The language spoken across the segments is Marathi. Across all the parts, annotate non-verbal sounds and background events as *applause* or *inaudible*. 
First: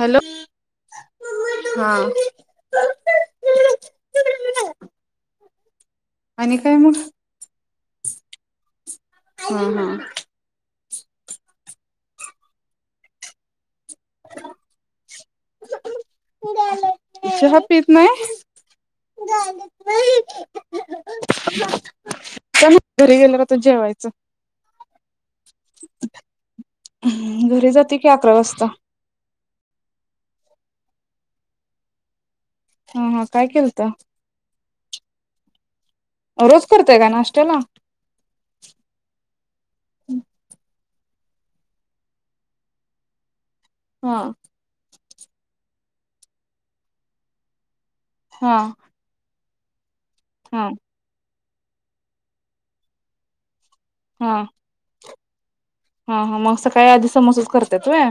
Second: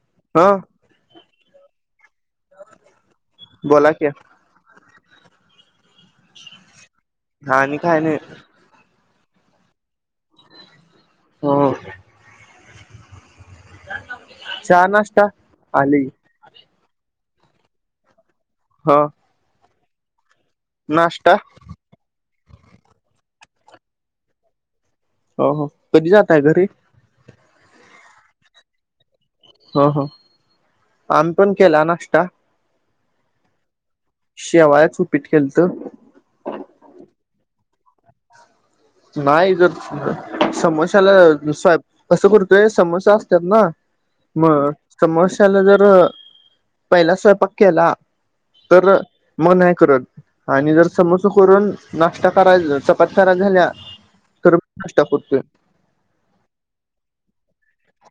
हॅलो हा हा! बोला की आणि काय मग. आणि काय नाही. हा हा. हो. चाहा नाष्टा आली *unintelligible* चहा पीत नाहीस हा. हो *unintelligible* नाष्टा त्या घरी गेल्यावरती जेवायचं हो हो कधी जाताय घरी घरी जाते कि आकरा वाजता हा हा आम्ही पण केला नाष्टा ह हा काय केलत शेवाळ्याच उपीट केलत रोज करतोय काय नाष्ट्याला नाही जर समोसे त्याला स्य कसं करतोय समोसा असत्यात ना हा म समोस्याला जर बघ पहिला स्वयंपाक केला. हा तर म नाही करत हा आणि जर समज करून नाष्टा कराय चपात्या कराय झाल्या हा. च करतोय हा हा मग सकाळी आधी समोसेच करत त्यात होय.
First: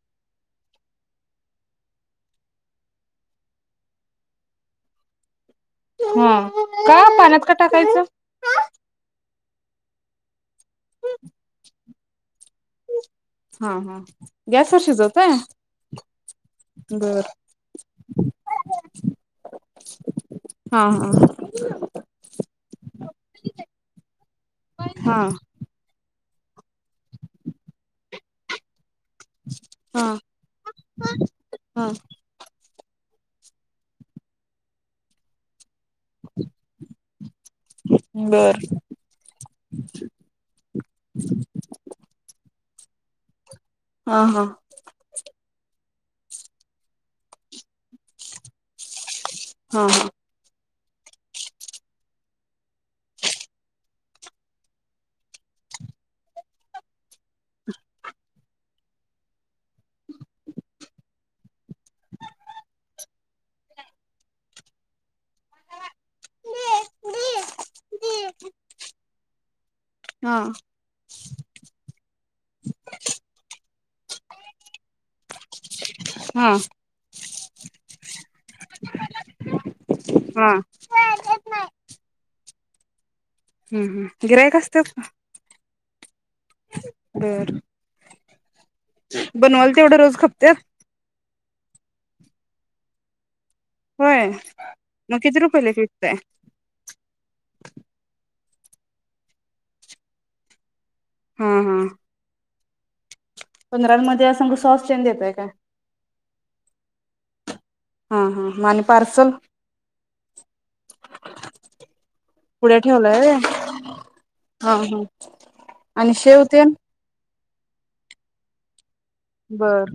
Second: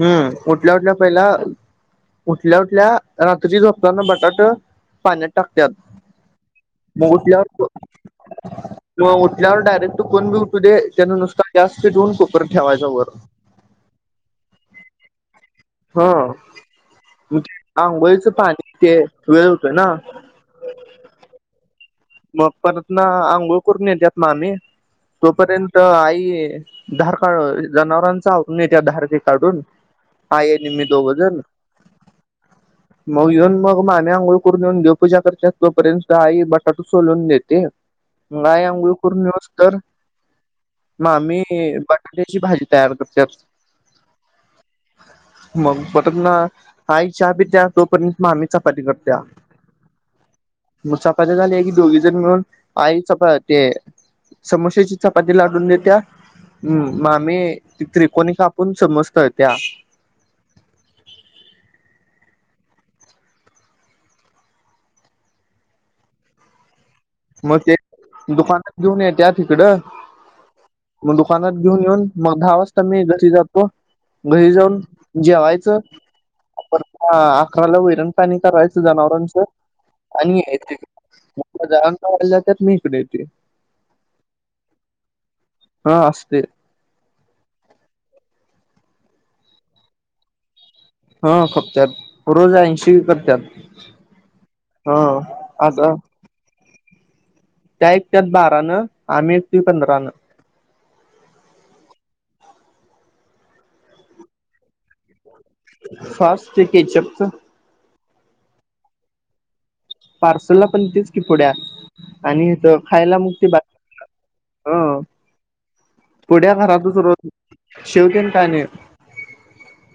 हम्म उठल्या उठल्या पहिला उठल्या उठल्या रात्री झोपतान बटाट पाण्यात टाकत्यात हा का मग पाण्यात का ठल्यावर टाकायचं? म उट त्यावर डायरेक्ट कोण बी तु दे येन नुसता गॅस पेटवुन कुकर ठेवायचा वर हा हा गॅस वर शिजवताय हा बर. आंघोळीचं पाणी ते वेळ होतोय ना हा हा पप्पाच न आंघोळ करून येत्यात मामी हा तोपर्यंत आई ती धार का, जनावरांच आवरुन येत्या धार ते काडून हा आई आणि मी दोघजन हा मग यून मग मामी आंघोळ करून यून देव पूजा करत्यात. तोपर्यंत आई बक सोलून देते, म बर आय आंगुळ करून युसतर मामी बटाट्याची भा भाजी तयार करत्यात. हा हा. मग परतन आई चहा पीत्या. तोपर्यंत मामी चपाती करत्या. हा म चपा *unintelligible* झाल्या की दोघी जण मिळून, आई चपा ते समोस्याची चपाती लाटून देत्या, म मामी त्रिकोणी कापून समोस तळत्या. दे. म ते दुकानात घिऊन येत्यात हिकडं हा हा मग दु कानात घिऊन यून मग दहा वाजता मी घरी जातो घरी जाऊन जेवायचं, हा परतन आखराला वैरण पाणी करायचं जनावरांच आणि *unintelligible* हा *unintelligible* जात्यात मी हिकड येतोय. हम्म हम् गिरायक असत्यात का? हा असते. बर, बनवाल तेवड रोज खपत्यात? ह खपत्यात, रोज ऐंशी करत्यात. होय, हा मग किती रुपयला एक आता विकताय? *inaudible* त्या इकत्यात बा रानं, आम्ही विकतुय पंधरानं हा हा. पंधरांमध्ये तेयासंग सॉस तेन देताय काय? सॉस ते केचअपच हा हा म आणि पार्सल पार्सलला पण तेच की पुड्या आणि हित पुढे खायला ठेवलाय मग व्हय ते बा *unintelligible* हा हं हा आणि शेव पुड्या तेन घरातच रोज शेव तेन काय नई. बर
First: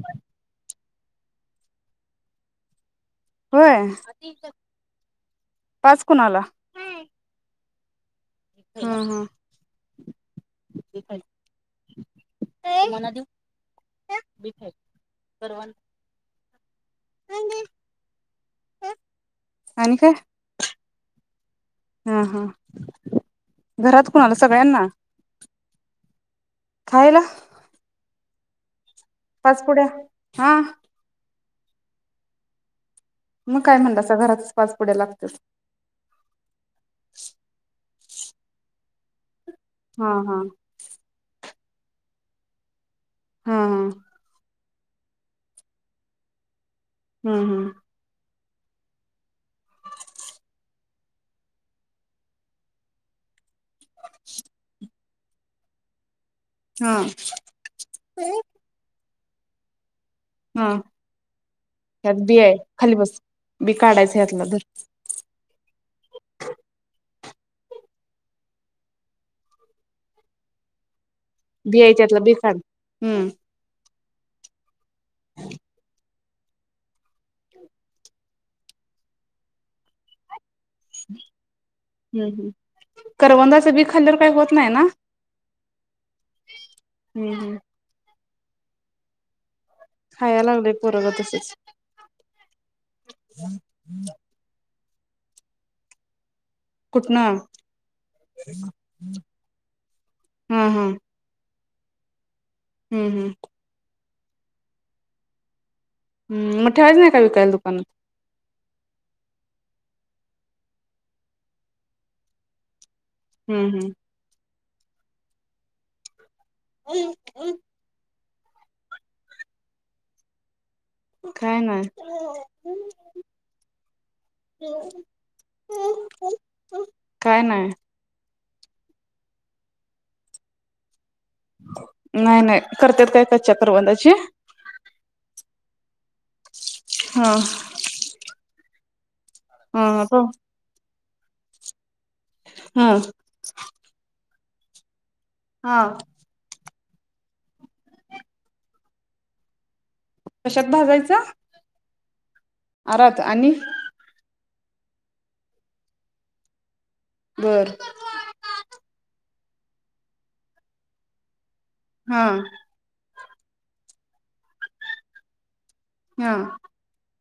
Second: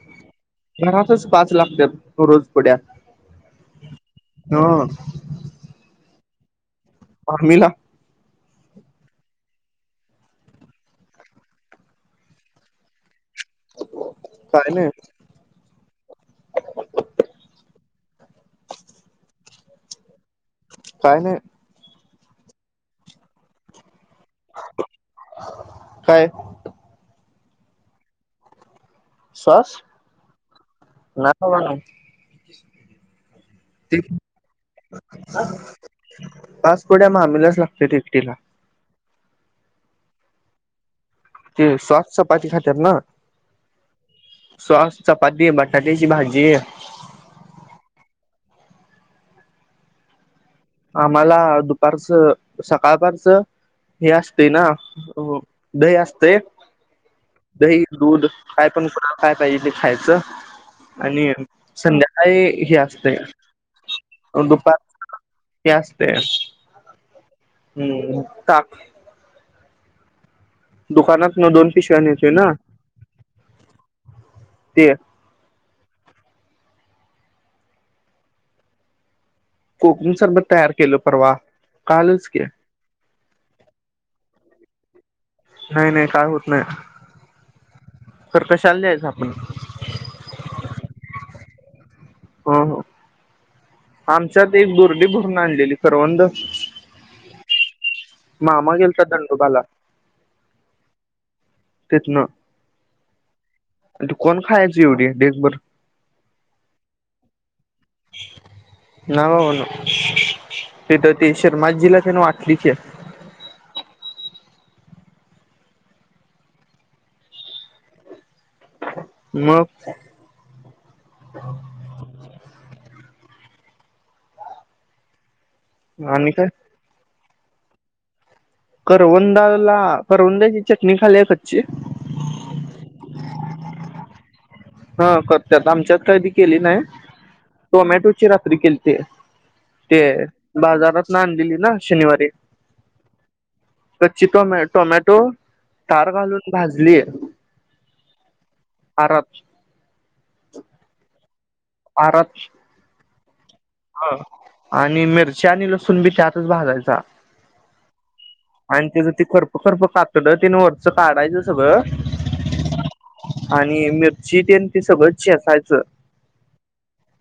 घरातच पाच लागत्यात रोज पुड्या होय, ह पाच कुणाला? आम्हीला हा हा *unintelligible* तुमांना दिऊ काय नाही *unintelligible* आणि काय? काय नाही. हा हा घरात कोणाला सगळ्यांना काय खायला. पाच पुुड्या, हा. हो ना. मग काय म्हणलासा घरातच पाच पुड्या लागत्यात *inaudible* पाचपुड्या मामीलाच लागत्याती. तिला. हा हा ते सॉस चपाती खात्यात ना. हा हा सॉस- चपाती, बटाट्याची भाजी. हं हं आम्हाला दुपारचं, सकाळपारचं, हे असतय ना, हो दही अस तय. ते हा दही -दूध काय पण खा. काय पायजे ते खायचं हा आणि ह्यात बी आहे संध्याकाळी हे खाली असतय, बस बी काढायचं ह्यातला धर दुपार ते असतय हम् ताक. दुकानात दोन बी आहे पिशव्या त्यातला नेतोेय बी ना, काढ हम्म ते कोकुम सरबत तयार केलो परवा कालच हम्म हम्म की. करवंदाचं बी खाल्ल्यावर काही होत नाही ना? नाही नाही काय होत नाही. हम्म हम्म. तर कशाला द्यायचं आपण. खाय लागलेय पोरग तसच. होहो. आमच्यात एक बुर्गी दुरडी भरून आणलेली करवंद. कुठन? मामा गेलता दंडोबाला हम हम तीतन. हम्म हम्म ती कोण खायची एवढी? ढीगभर. हम् मग ठेवायच नाही का विकायला दुकानात? ना बा ना. ते तर ते शर्मा आजीला त्यां *unintelligible* की हम्म हम्म *unintelligible* मग. काय नाय. हो. आणि काय काय नाही. करवंदाला करवंदाची चटणी खाल्या नाही नाही करतेत काय कच्च्या करवंदाची. हा करतात आमच्यात कधी केली नाही हा टोमॅटोची रात्री केली. ते. हा हो. ते बाजारात नाान दिली ना. शनिवारी हा कच्ची टोम्या टोमॅट टोल हा. तार घालून भाज ली आरात कशात भाजायचा? आरात परत आणि, ह आणि मिरची आणि लसूण बी त्यातचं भाजायचा. बर. आणि त्याच तीखर खरप कातड तीन वरचं काढायचसं हा सगल आणि मीर जीटेन ती सगळं ज असायचं. हा.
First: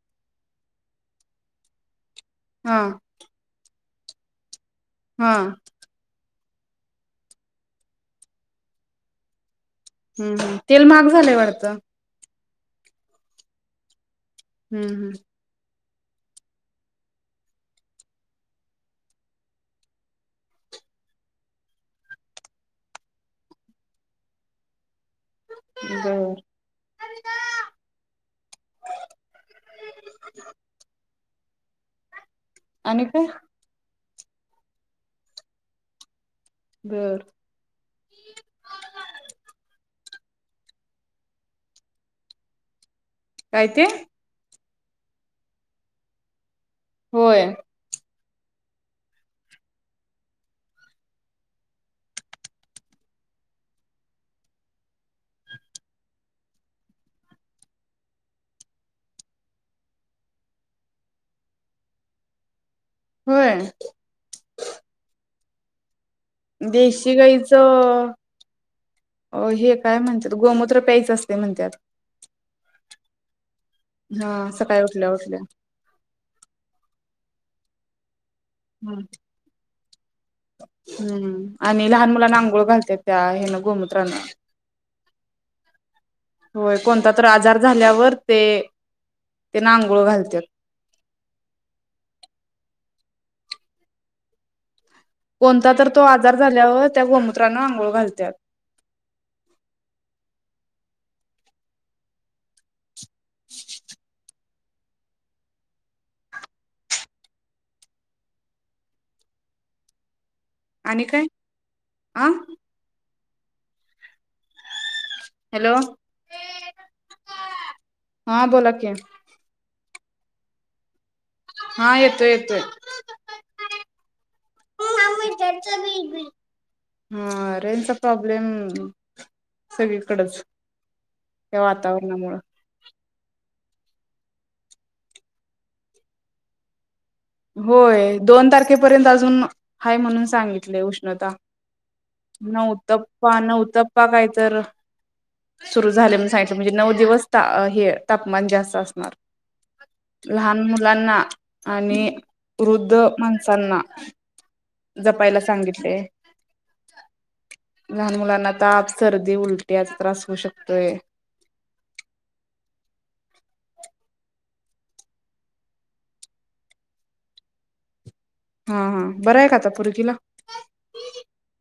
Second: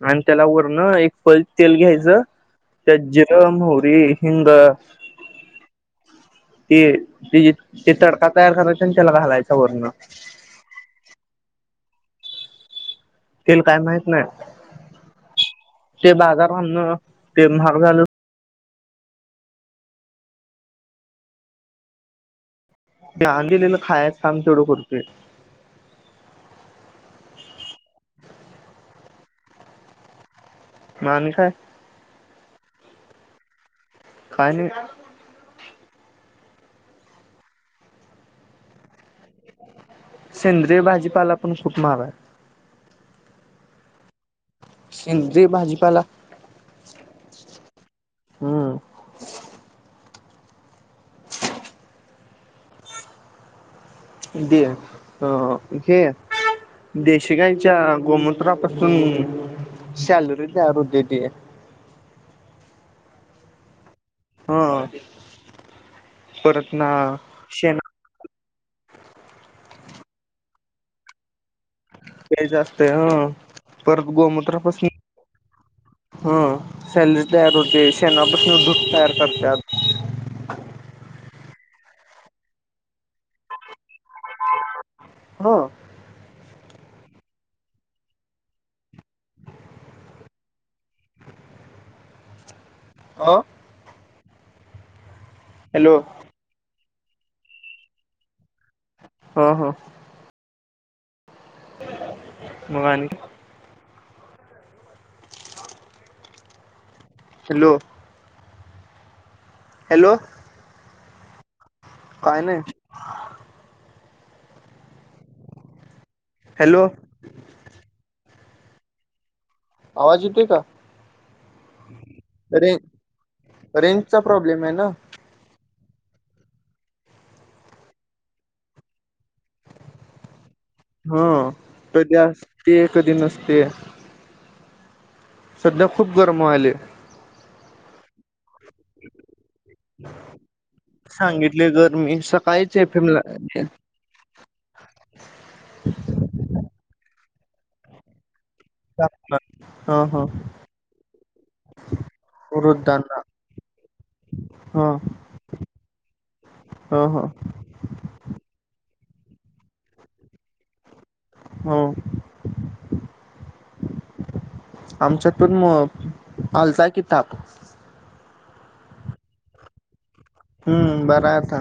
अन तेला वरनं एक पळी तेल घ्यायचं. हा त्या जीरं, मौरी हिंग. हा. ते ते ते तडका तयार करायचं आणि त्याला घालायचं हम् हम तेल महाग झालंय वडतं. तेला काय माहत नाही. हम्म हम्म. ते बाजारण ते म्हाग झााल. लहान दिलेलं खायच काम तेवढं करतोय. बर. म आणी काय? आणी काय? काय नाही. बर. सेंद्रिय भाजीपाला पण खूप महागय. काय ते. सेंद्रिय भाजीपाला होय. हम्म दे हे देशि गाईंच्या गोमुत्रापासून सॅलरी तयार होते. होय हां देशी गाईच अ हे काय म्हणतात गोमूत्र प्यायच असतय म्हणतात. प्यायच असतय हं. परत हा सकाळी उठल्या उठल्या ह्ं *unintelligible* तयार होते शेणा दूध तयार करत्यात. *inaudible* हम्म आणि लहान मुलांना आंघोळ घालत्यात त्या हेन गोमुत्रान. हो होय कोणता तर आजार झाल्यावर ते ते आंगोळ घालत्यात. अ कोणता तर हॅलो तो आजार झाल्यावर त्या गोमूत्रान आंघोळ घालत्यात. ह ह मग आनी हॅलो हॅलो आणि काय आ काय नाय. हॅलो हॅलो हां बोला की आवाज येतुय का? हा येत रें रेंजचा प्रॉब्लेम आहे ना. हा रेंजचा प्रॉब्लेम सगळीकडच. हा या तर त्या वातावरणामुळ ते कधी नसते. सध्या खूप गरम व्हायले. होय दोन तारखेला. तारखेपर्यंत अजुन हाय म्हणून सांगितले उष्णता सांगितले गरमी सकाळीच एफ एम ला नऊतप्पा नऊतप्पा काय तर सुरु झालं म्हणून सांगितले नऊ दिवस. अं हे ताप तापमान जास्त असणार हा हा लहान मुलांना आणि वृद्ध वृद्धांना माणसांना. हा जपायला सांगितले ह ह लहान मुलांना ताप. सर्दी उलटीचा त्रास होऊ शकतोय. हो, आमच्यात पण आलता कि ताप. हा हा बरं आहे का आता पोरगीला. हम्म बरं आता.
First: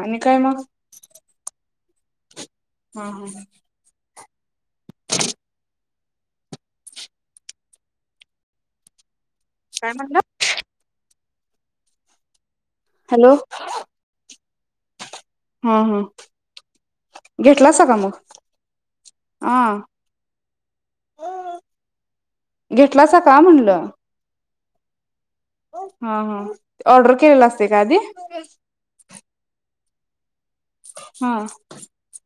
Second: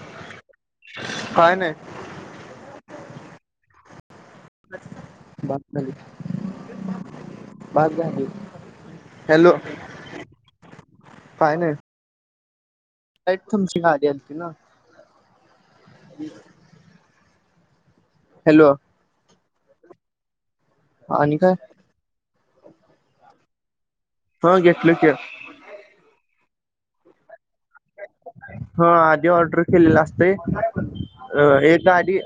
आणि काय मग. काय नाही हा हा हा. *unintelligible* झाली *unintelligible* झाली. हॅलो. काय म्हणला? काय नाय. हॅलो का तुमची गा *unintelligible* आलं ती ना. हम हम. घेतला सा का मग. हॅलो आ. आणि काय. घेतलासा का म्हणलं. हा घेतलो कि. हा हा ऑर्डर केलेलं असते का आधी. हा आधी ऑडर केलेलं असतेय. हा अ ऐकदा आधी.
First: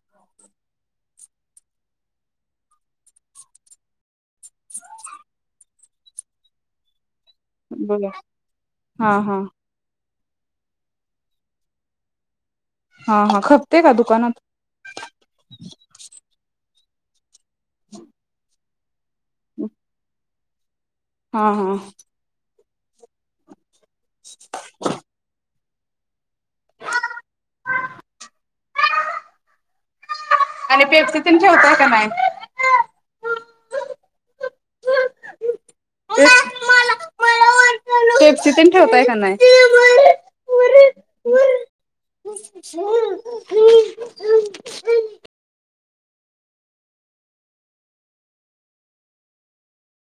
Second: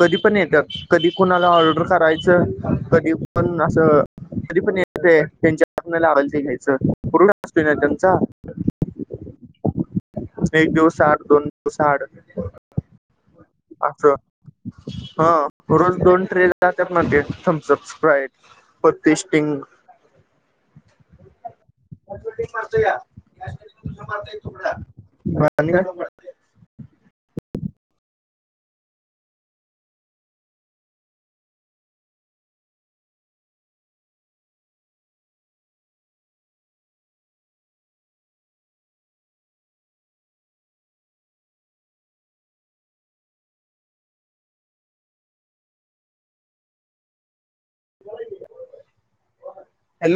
कधी पण येतात कधी कोणाला ऑर्डर करायचं कधी पण असं. कधी पण येत त्यांच्या. आपल्या *unintelligible* ते घ्यायचंय. पूर्ण असतोय ना बघा त्यांचा. हा हा एक दिवस आड दोन दिवस आड. हा हा. खपते का असं दुकानात हा रोज दोन ट्रे. त्या *unintelligible* टेस्टिंग. हा हा. *unintelligible* *unintelligible* आणि काय म आणि पेप्सी तेन ठेवताय का नाय. *unintelligible* पेप्सी तेन ठेवताय का नाय. *unintelligible* हॅलो.